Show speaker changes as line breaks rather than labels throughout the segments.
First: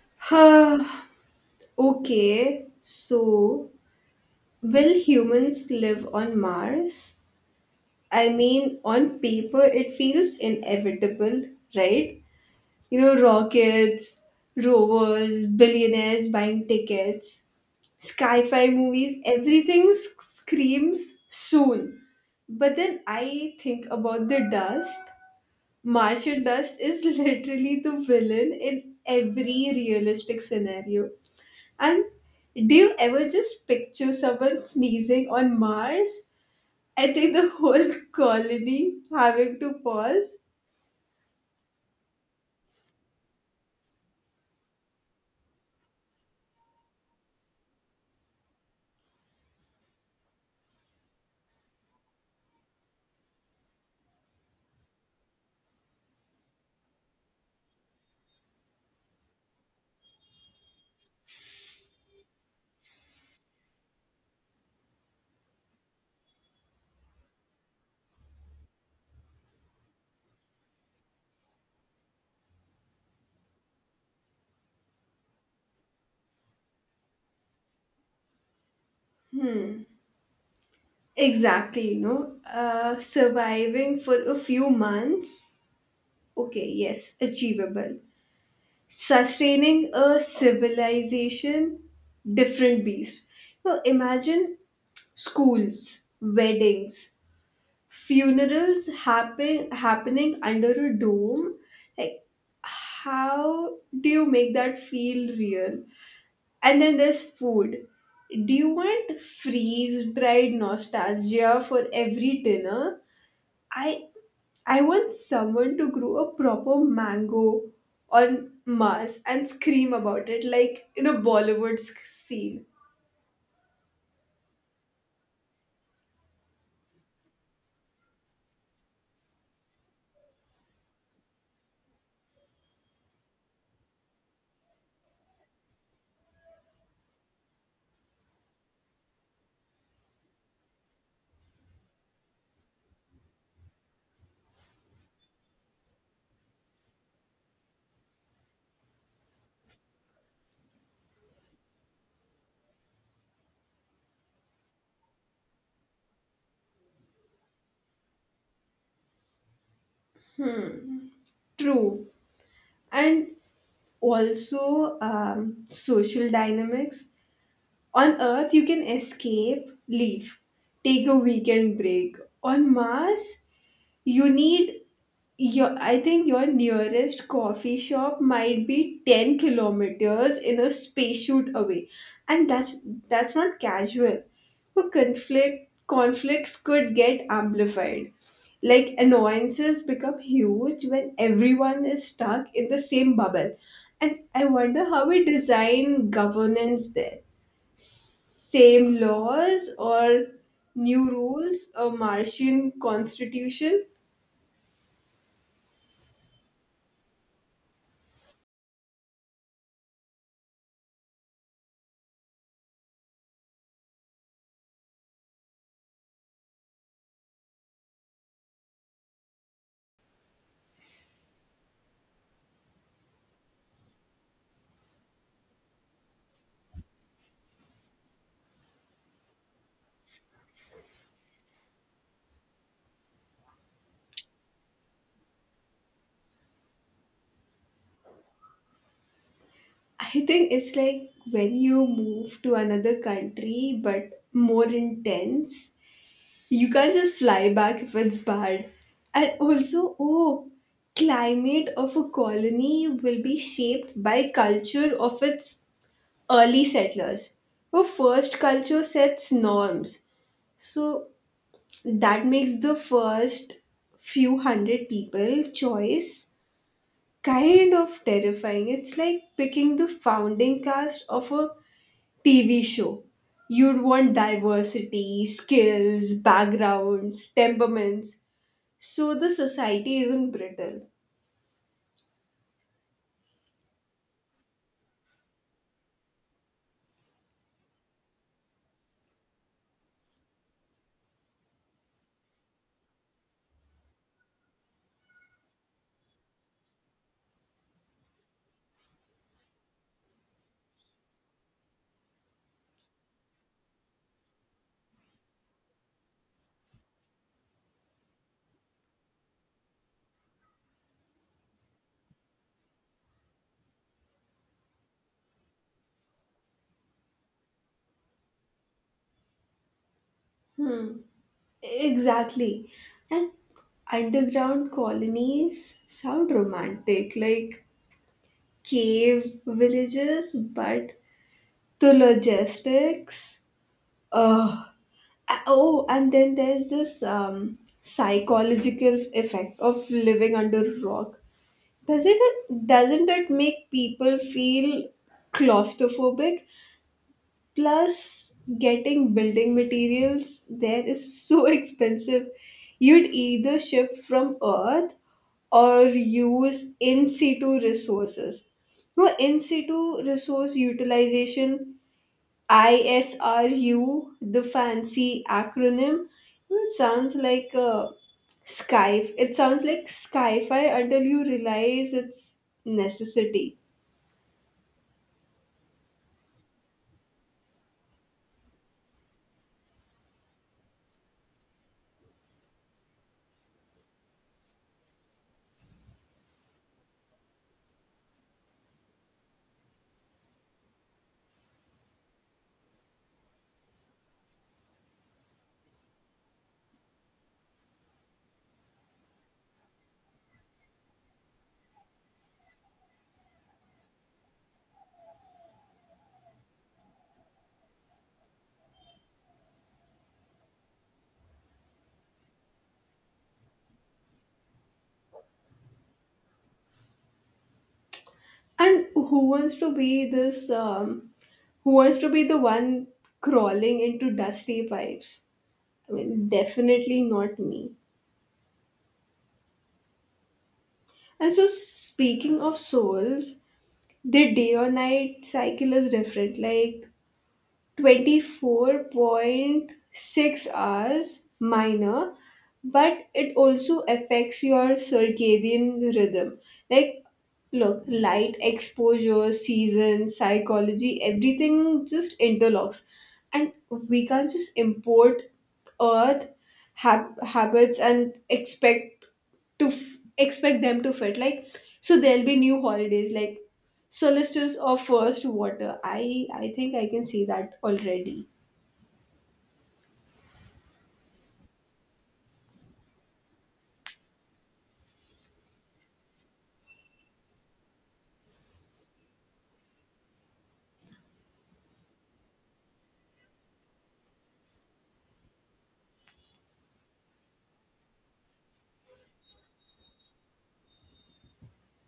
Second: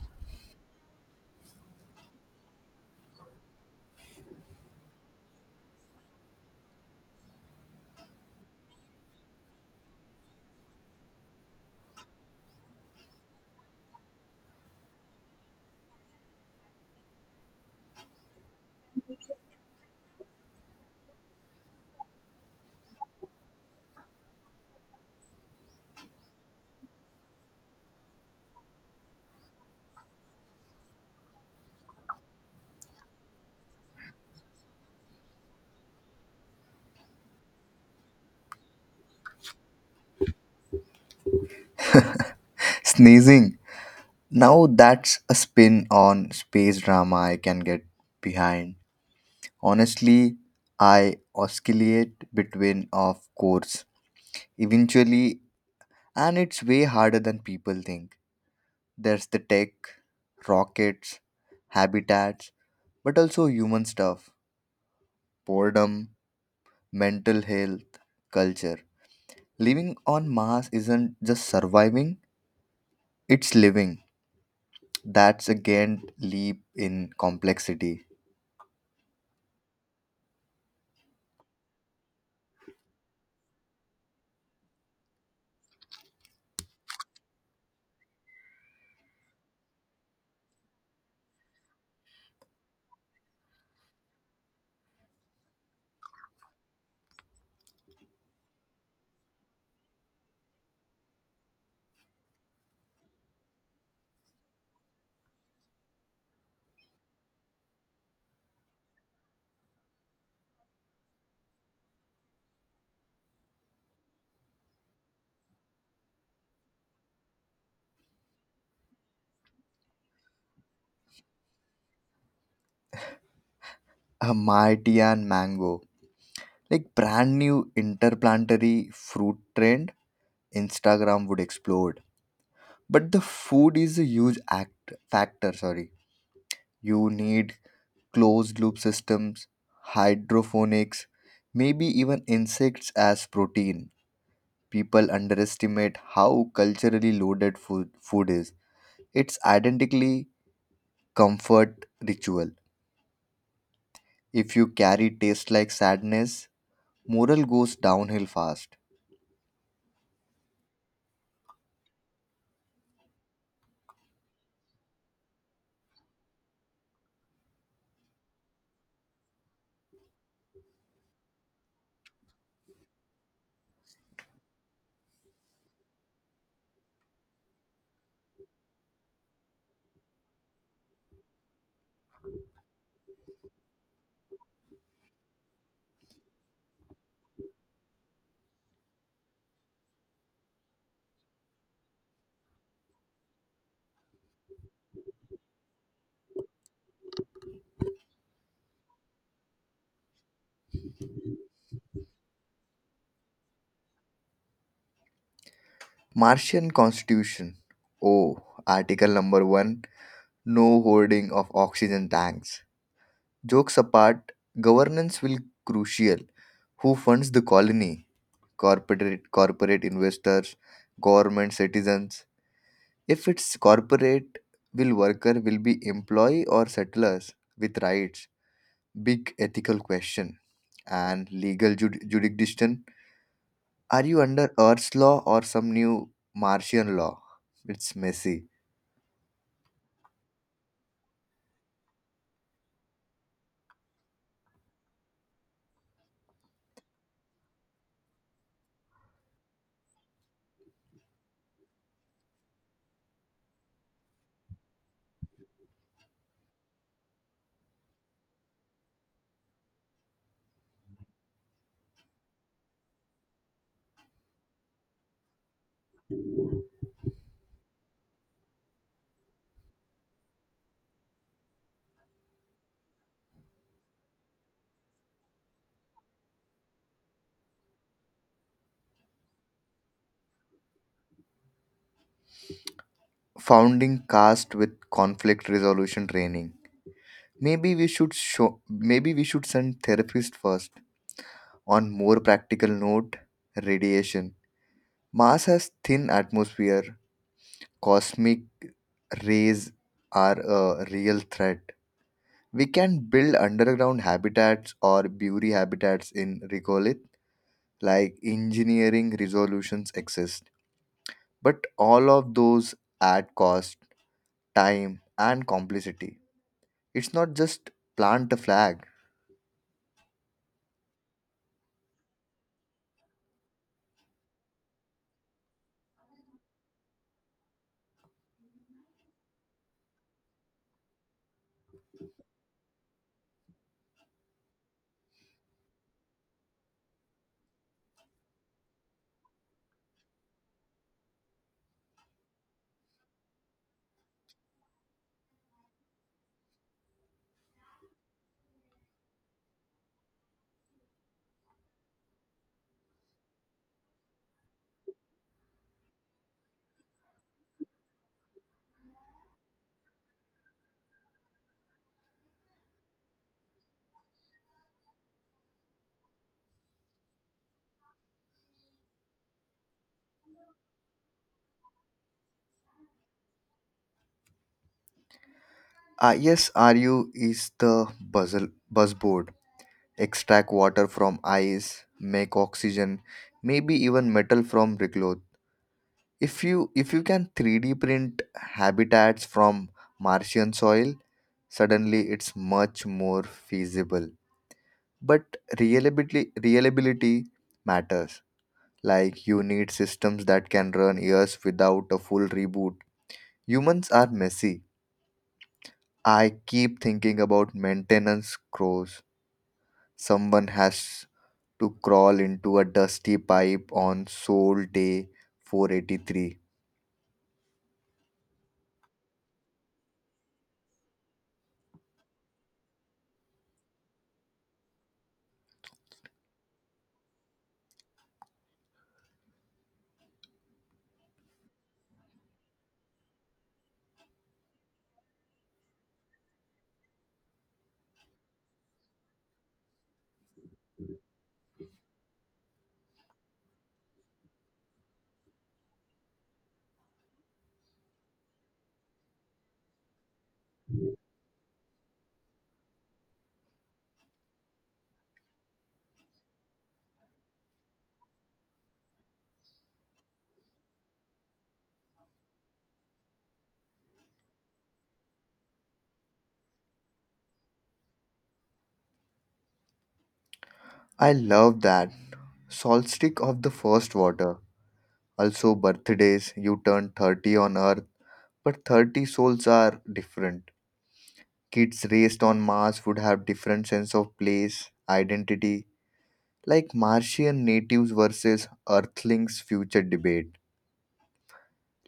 Huh, okay, so will humans live on Mars? I mean, on paper, it feels inevitable, right? You know, rockets, rovers, billionaires buying tickets, sci fi movies, screams soon. But then I think about the dust. Martian dust is literally the villain in every realistic scenario. And do you ever just picture someone sneezing on Mars? I think the whole colony having to pause.
Sneezing. Now that's a spin on space drama I can get behind. Honestly, I oscillate between of course eventually and it's way harder than people think. There's the tech, rockets, habitats, but also human stuff, boredom, mental health, culture. Living on Mars isn't just surviving, it's living. That's a giant leap in complexity.
Exactly. Surviving for a few months. Okay, yes, achievable. Sustaining a civilization, different beast. Now imagine schools, weddings, happening under a dome. Like how do you make that feel real? And then there's food. Do you want freeze dried nostalgia for every dinner? I I want someone to grow a proper mango on Mars and scream about it like in a scene.
A mighty and mango, like brand new interplanetary fruit trend, Instagram would explode. But the food is a huge act factor, sorry. You need closed loop systems, hydroponics, maybe even insects as protein. People underestimate how culturally loaded food is. It's identically comfort ritual. If you carry taste like sadness, moral goes downhill fast.
True. And also social dynamics. On Earth, you can escape, leave, take a weekend break. On Mars, you need your I think your nearest coffee shop might be 10 kilometers in a spacesuit away, and that's not casual. But conflicts could get amplified. Like annoyances become huge when everyone is stuck in the same bubble, and I wonder how we design governance there. Same laws or new rules, a martian constitution.
Martian Constitution. Oh, Article number 1, no hoarding of oxygen tanks. Jokes apart, governance will crucial. Who funds the colony? Corporate investors, government citizens. If it's corporate, will worker will be employee or settlers with rights? Big ethical question. And legal jurisdiction. Are you under Earth's law or some new Martian law? It's messy.
I think it's like when you move to another country but more intense, you can't just fly back if it's bad. And also, oh, climate of a colony will be shaped by culture of its early settlers. Well, first culture sets norms. So that makes the first few hundred people choice kind of terrifying. It's like picking the founding cast of a TV show. You'd want diversity, skills, backgrounds, temperaments, so the society isn't brittle.
Founding cast with conflict resolution training. Maybe we should send therapist first. On more practical note, radiation. Mars has thin atmosphere. Cosmic rays are a real threat. We can build underground habitats or bury habitats in regolith, like engineering resolutions exist. But all of those add cost, time, and complexity. It's not just plant a flag.
Hmm. Exactly. And underground colonies sound romantic, like cave villages, but the logistics. Uh, oh, and then there's this psychological effect of living under a rock. Does it doesn't it make people feel claustrophobic? Plus, getting building materials there is so expensive. You'd either ship from Earth or use in situ resources. No, in situ resource utilization, ISRU, the fancy acronym, it sounds like a sky. It sounds like sci-fi until you realize its necessity.
Yes, RU is the buzzle, buzzboard. Extract water from ice, make oxygen, maybe even metal from regolith. If you can 3D print habitats from Martian soil, suddenly it's much more feasible. But reliability matters. Like you need systems that can run years without a full reboot. Humans are messy. I keep thinking about maintenance crows. Someone has to crawl into a dusty pipe on Sol Day 483.
And who wants to be this? Who wants to be the one crawling into dusty pipes? I mean, definitely not me. And so, speaking of souls, the day or night cycle is different. Like 24.6 hours minor, but it also affects your circadian rhythm. Like look, light exposure, season, psychology, everything just interlocks. And we can't just import earth habits and expect them to fit. Like, so there'll be new holidays like solicitors of first water. I think I can see that already.
I love that. Solstice of the first water. Also, birthdays. You turn 30 on Earth, but 30 souls are different. Kids raised on Mars would have different sense of place, identity, like Martian natives versus Earthlings future debate.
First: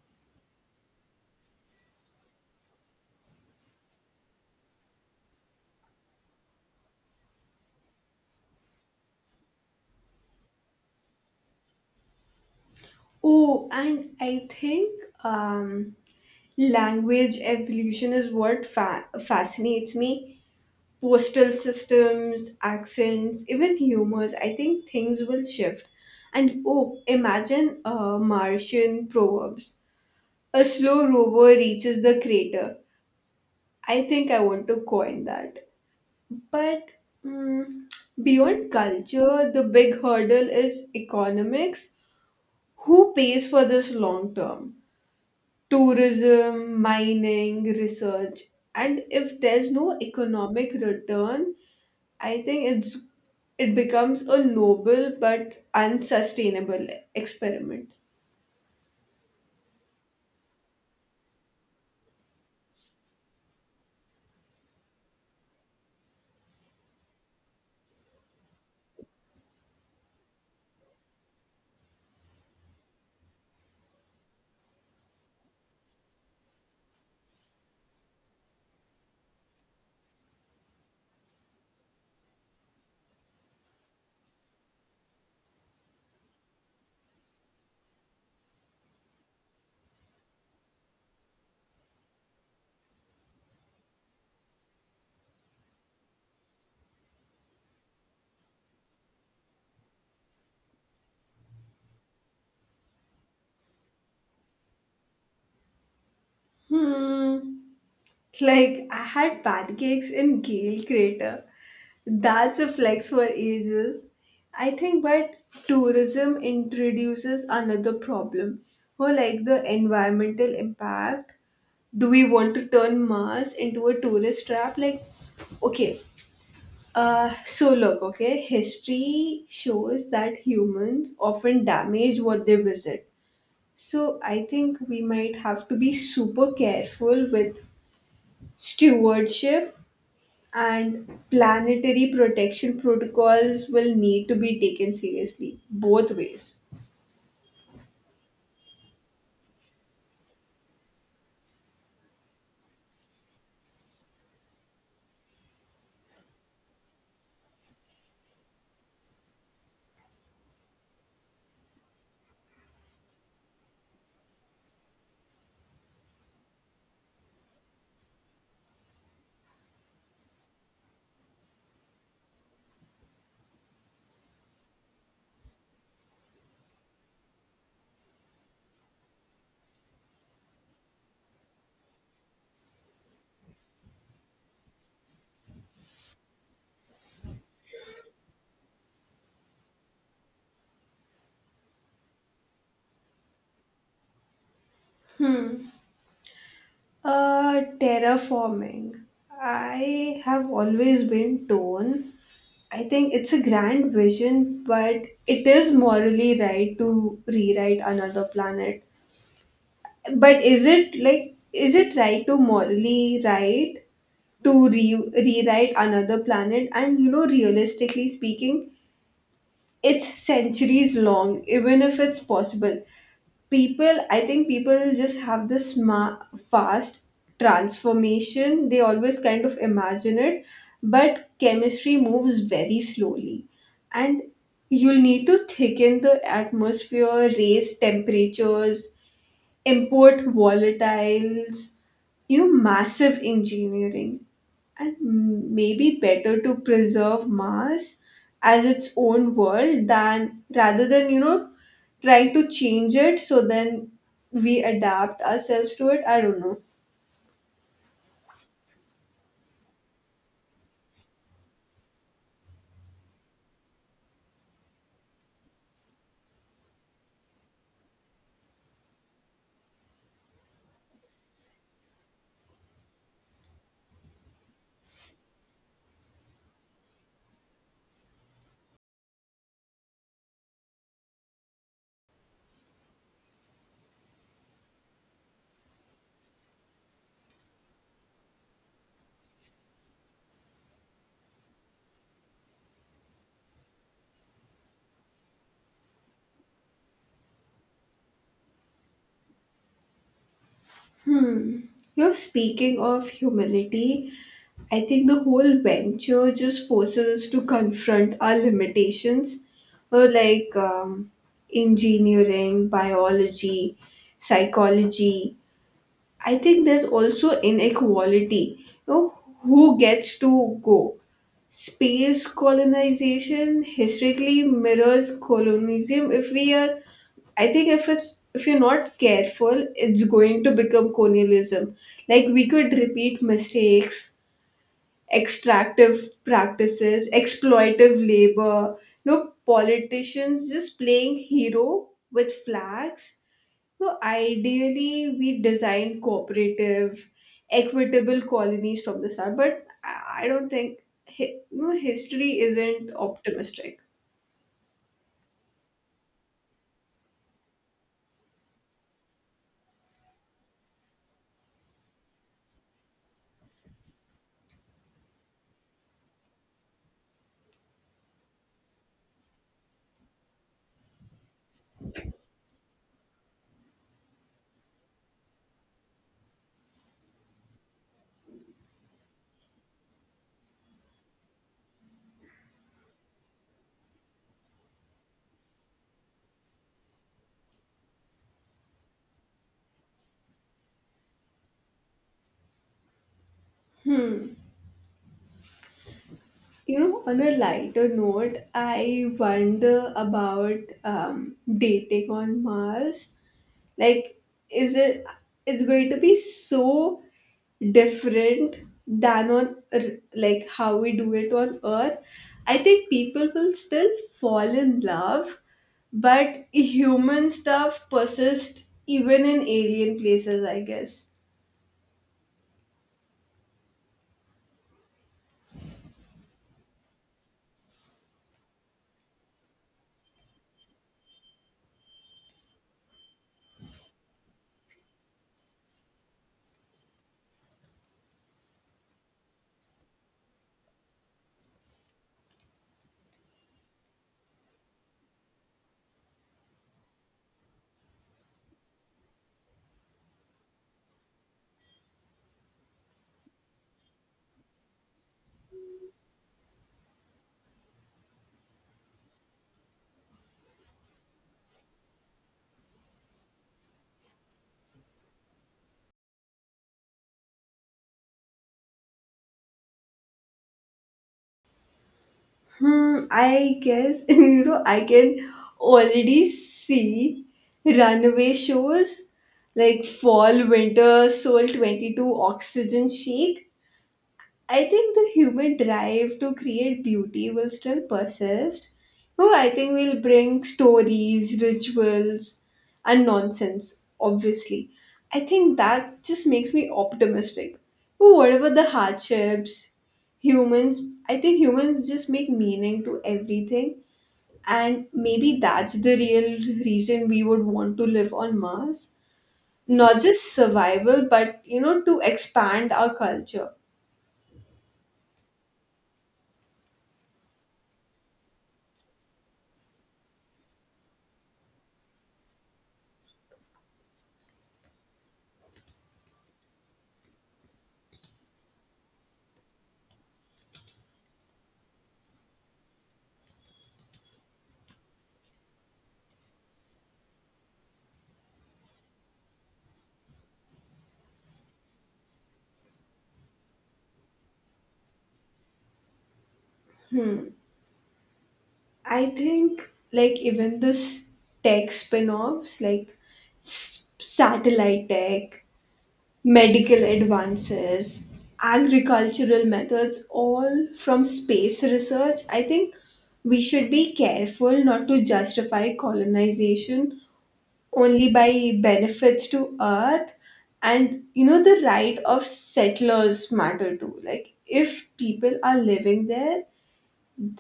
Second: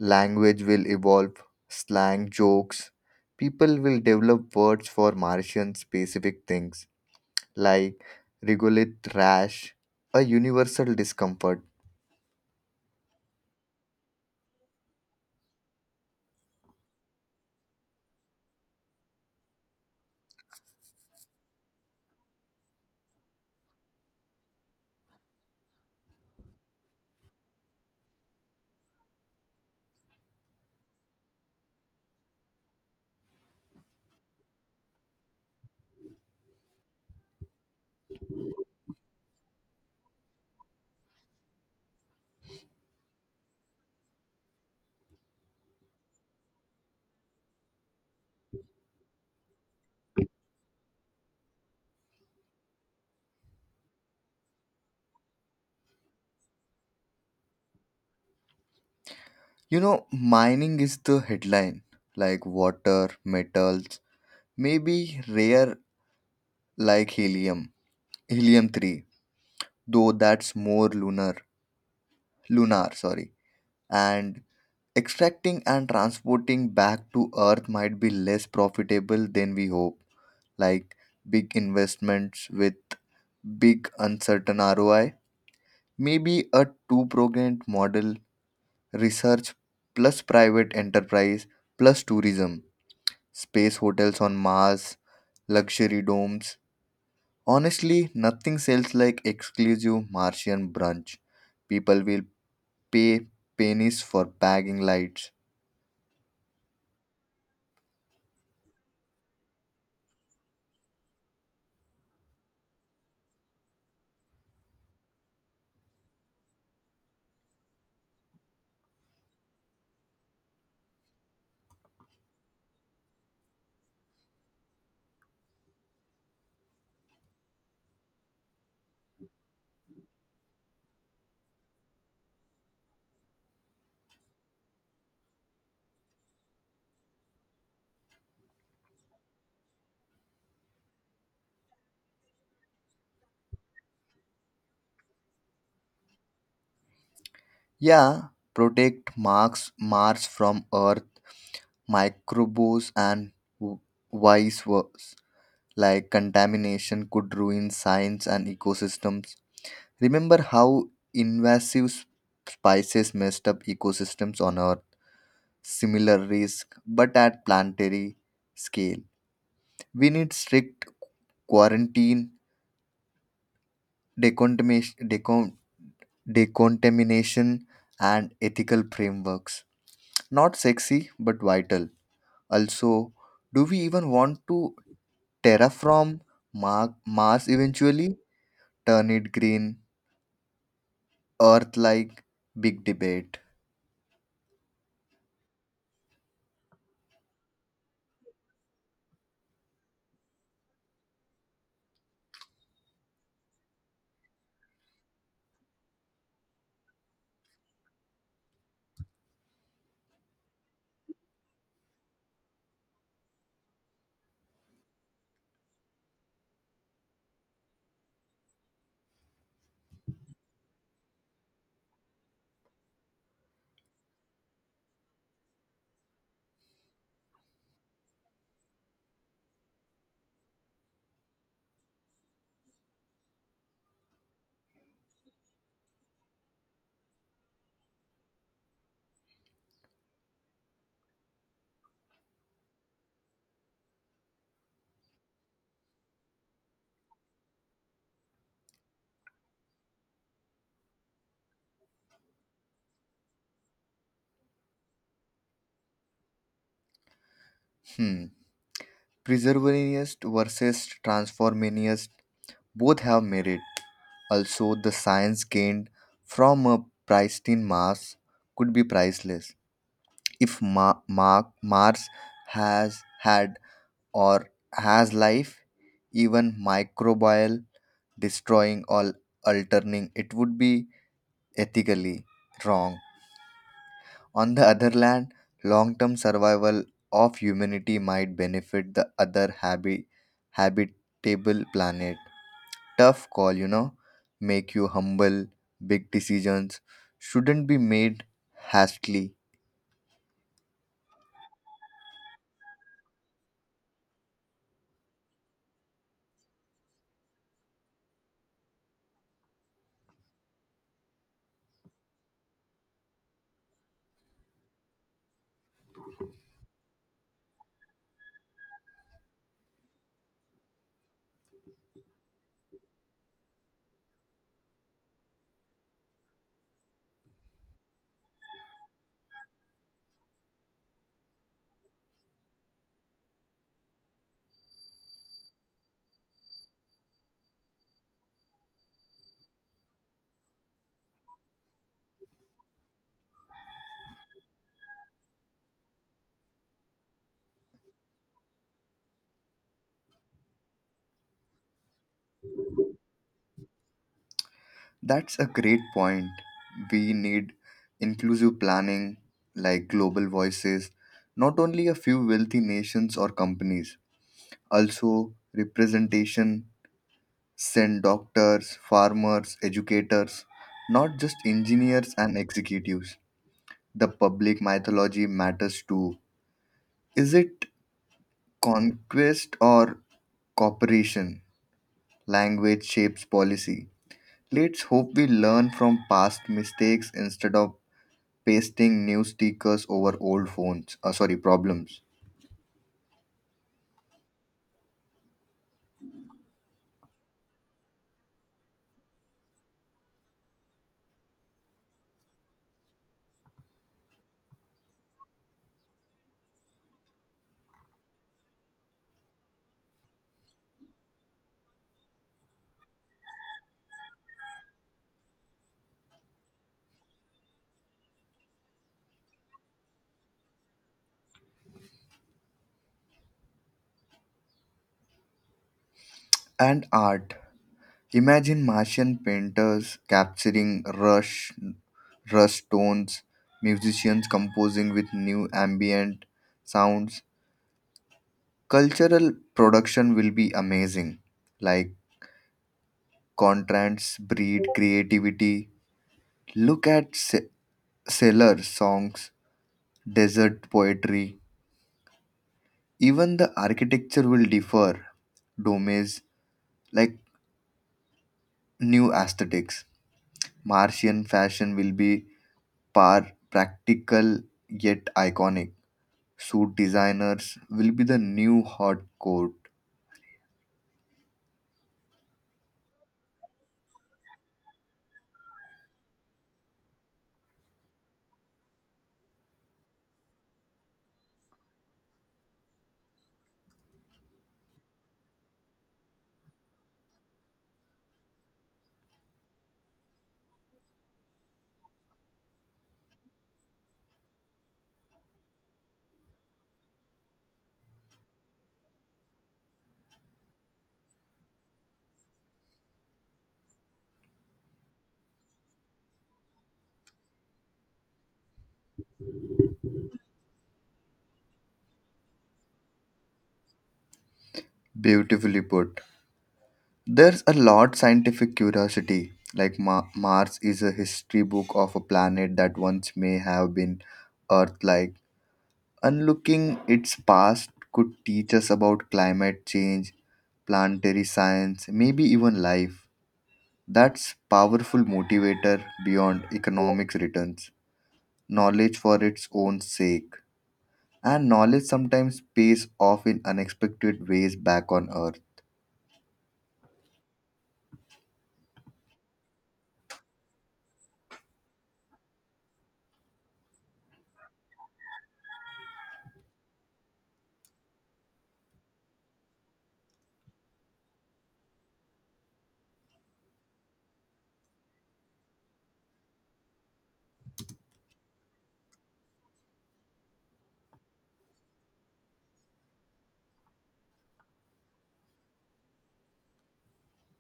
Language will evolve, slang, jokes. People will develop words for Martian specific things like regolith rash, a universal discomfort.
Oh, and I think language evolution is what fascinates me. Postal systems, accents, even humors, I think things will shift. And oh, imagine martian proverbs, a slow rover reaches the crater. I think I want to coin that. But mm, beyond culture, the big hurdle is economics. Who pays for this long term? Tourism, mining, research. And if there's no economic return, I think it's it becomes a noble but unsustainable experiment.
You know, mining is the headline, like water, metals, maybe rare like helium, helium 3, though that's more lunar, sorry. And extracting and transporting back to earth might be less profitable than we hope, like big investments with big uncertain ROI. Maybe a two pronged model, research plus private enterprise plus tourism, space hotels on Mars, luxury domes. Honestly, nothing sells like exclusive Martian brunch. People will pay pennies for bagging lights.
Hmm. Like, I had pancakes in Gale Crater. That's a flex for ages. I think, but tourism introduces another problem. Or, like, the environmental impact. Do we want to turn Mars into a tourist trap? Like, okay, history shows that humans often damage what they visit. So I think we might have to be super careful with stewardship, and planetary protection protocols will need to be taken seriously both ways.
Yeah, protect Marx Mars from Earth microbes and w- vice versa, like contamination could ruin science and ecosystems. Remember how invasive spices messed up ecosystems on Earth? Similar risk, but at planetary scale. We need strict quarantine, decontamination, decontamination, and ethical frameworks. Not sexy, but vital. Also, do we even want to terraform Mars eventually? Turn it green, Earth like, big debate.
Terraforming. I have always been torn. I think it's a grand vision, but it is morally right to rewrite another planet. But is is it right to morally rewrite another planet? And you know, realistically speaking, it's centuries long, even if it's possible. People I think People just have this fast transformation they always kind of imagine it, but chemistry moves very slowly. And you'll need to thicken the atmosphere, raise temperatures, import volatiles, you know, massive engineering. And maybe better to preserve Mars as its own world than rather than, you know, trying to change it, so then we adapt ourselves to it. I don't know.
Hmm. Preservationist versus transformationist, both have merit. Also, the science gained from a pristine Mars could be priceless. If Mars has had or has life, even microbial, destroying or altering, it would be ethically wrong. On the other hand, long term survival of humanity might benefit the other habitable planet. Tough call, you know, make you humble. Big decisions shouldn't be made hastily.
You're speaking of humility. I think the whole venture just forces us to confront our limitations, or like engineering, biology, psychology. I think there's also inequality. You know, who gets to go? Space colonization historically mirrors colonialism. If we are, I think, if it's if you're not careful, it's going to become colonialism. Like we could repeat mistakes, extractive practices, exploitive labor. No politicians just playing hero with flags. So ideally, we design cooperative, equitable colonies from the start, but I don't think you know, history isn't optimistic.
That's a great point. We need inclusive planning like global voices, not only a few wealthy nations or companies, also representation. Send doctors, farmers, educators, not just engineers and executives. The public mythology matters too. Is it conquest or cooperation? Language shapes policy. Let's hope we learn from past mistakes instead of pasting new stickers over old phones. Sorry, problems.
You know, on a lighter note, I wonder about dating on Mars. Like, is it? It's going to be so different than on like how we do it on earth. I think people will still fall in love, but human stuff persists even in alien places, I guess.
And art. Imagine Martian painters capturing rust tones, musicians composing with new ambient sounds. Cultural production will be amazing. Like contrasts breed creativity. Look at sailor songs, desert poetry. Even the architecture will differ. Domes, like new aesthetics. Martian fashion will be par practical yet iconic. Suit designers will be the new hot coat.
Hmm. I guess you know, I can already see runaway shows like fall winter soul 22 oxygen chic. I think the human drive to create beauty will still persist. Oh, I think we'll bring stories, rituals, and nonsense, obviously. I think that just makes me optimistic. But whatever the hardships, humans, I think humans just make meaning to everything. And maybe that's the real reason we would want to live on Mars. Not just survival, but, you know, to expand our culture.
Beautifully put. There's a lot scientific curiosity. Like Mars is a history book of a planet that once may have been Earth-like. Unlooking its past could teach us about climate change, planetary science, maybe even life. That's powerful motivator beyond economics returns. Knowledge for its own sake. And knowledge sometimes pays off in unexpected ways back on Earth.
I think like even this tech spin-offs, like satellite tech, medical advances, agricultural methods, all from space research. I think we should be careful not to justify colonization only by benefits to earth, and you know, the right of settlers matter too. Like if people are living there,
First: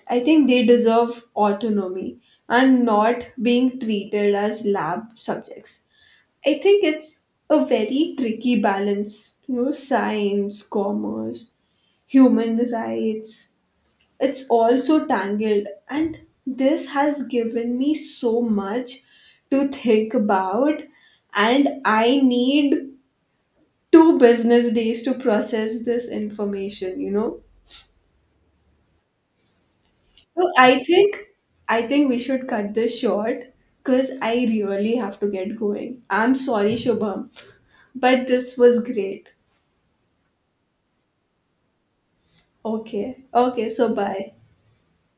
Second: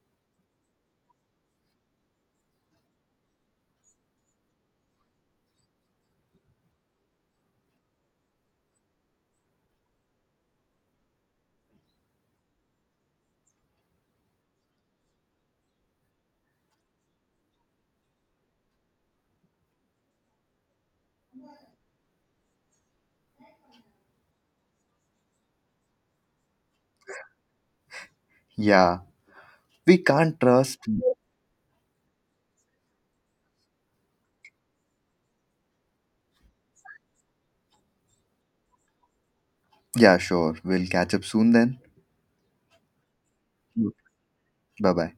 I think they deserve autonomy and not being treated as lab subjects. I think it's a very tricky balance, you know, science, commerce, human rights. It's all so tangled, and this has given me so much to think about, and I need two business days to process this information, you know.
Yeah, we can't
So
trust.
I think we should cut this short because I really have to get going. I'm sorry, Shubham, but this was great.
Yeah, sure. We'll catch up soon then.
Okay. Okay, so bye.
Bye bye.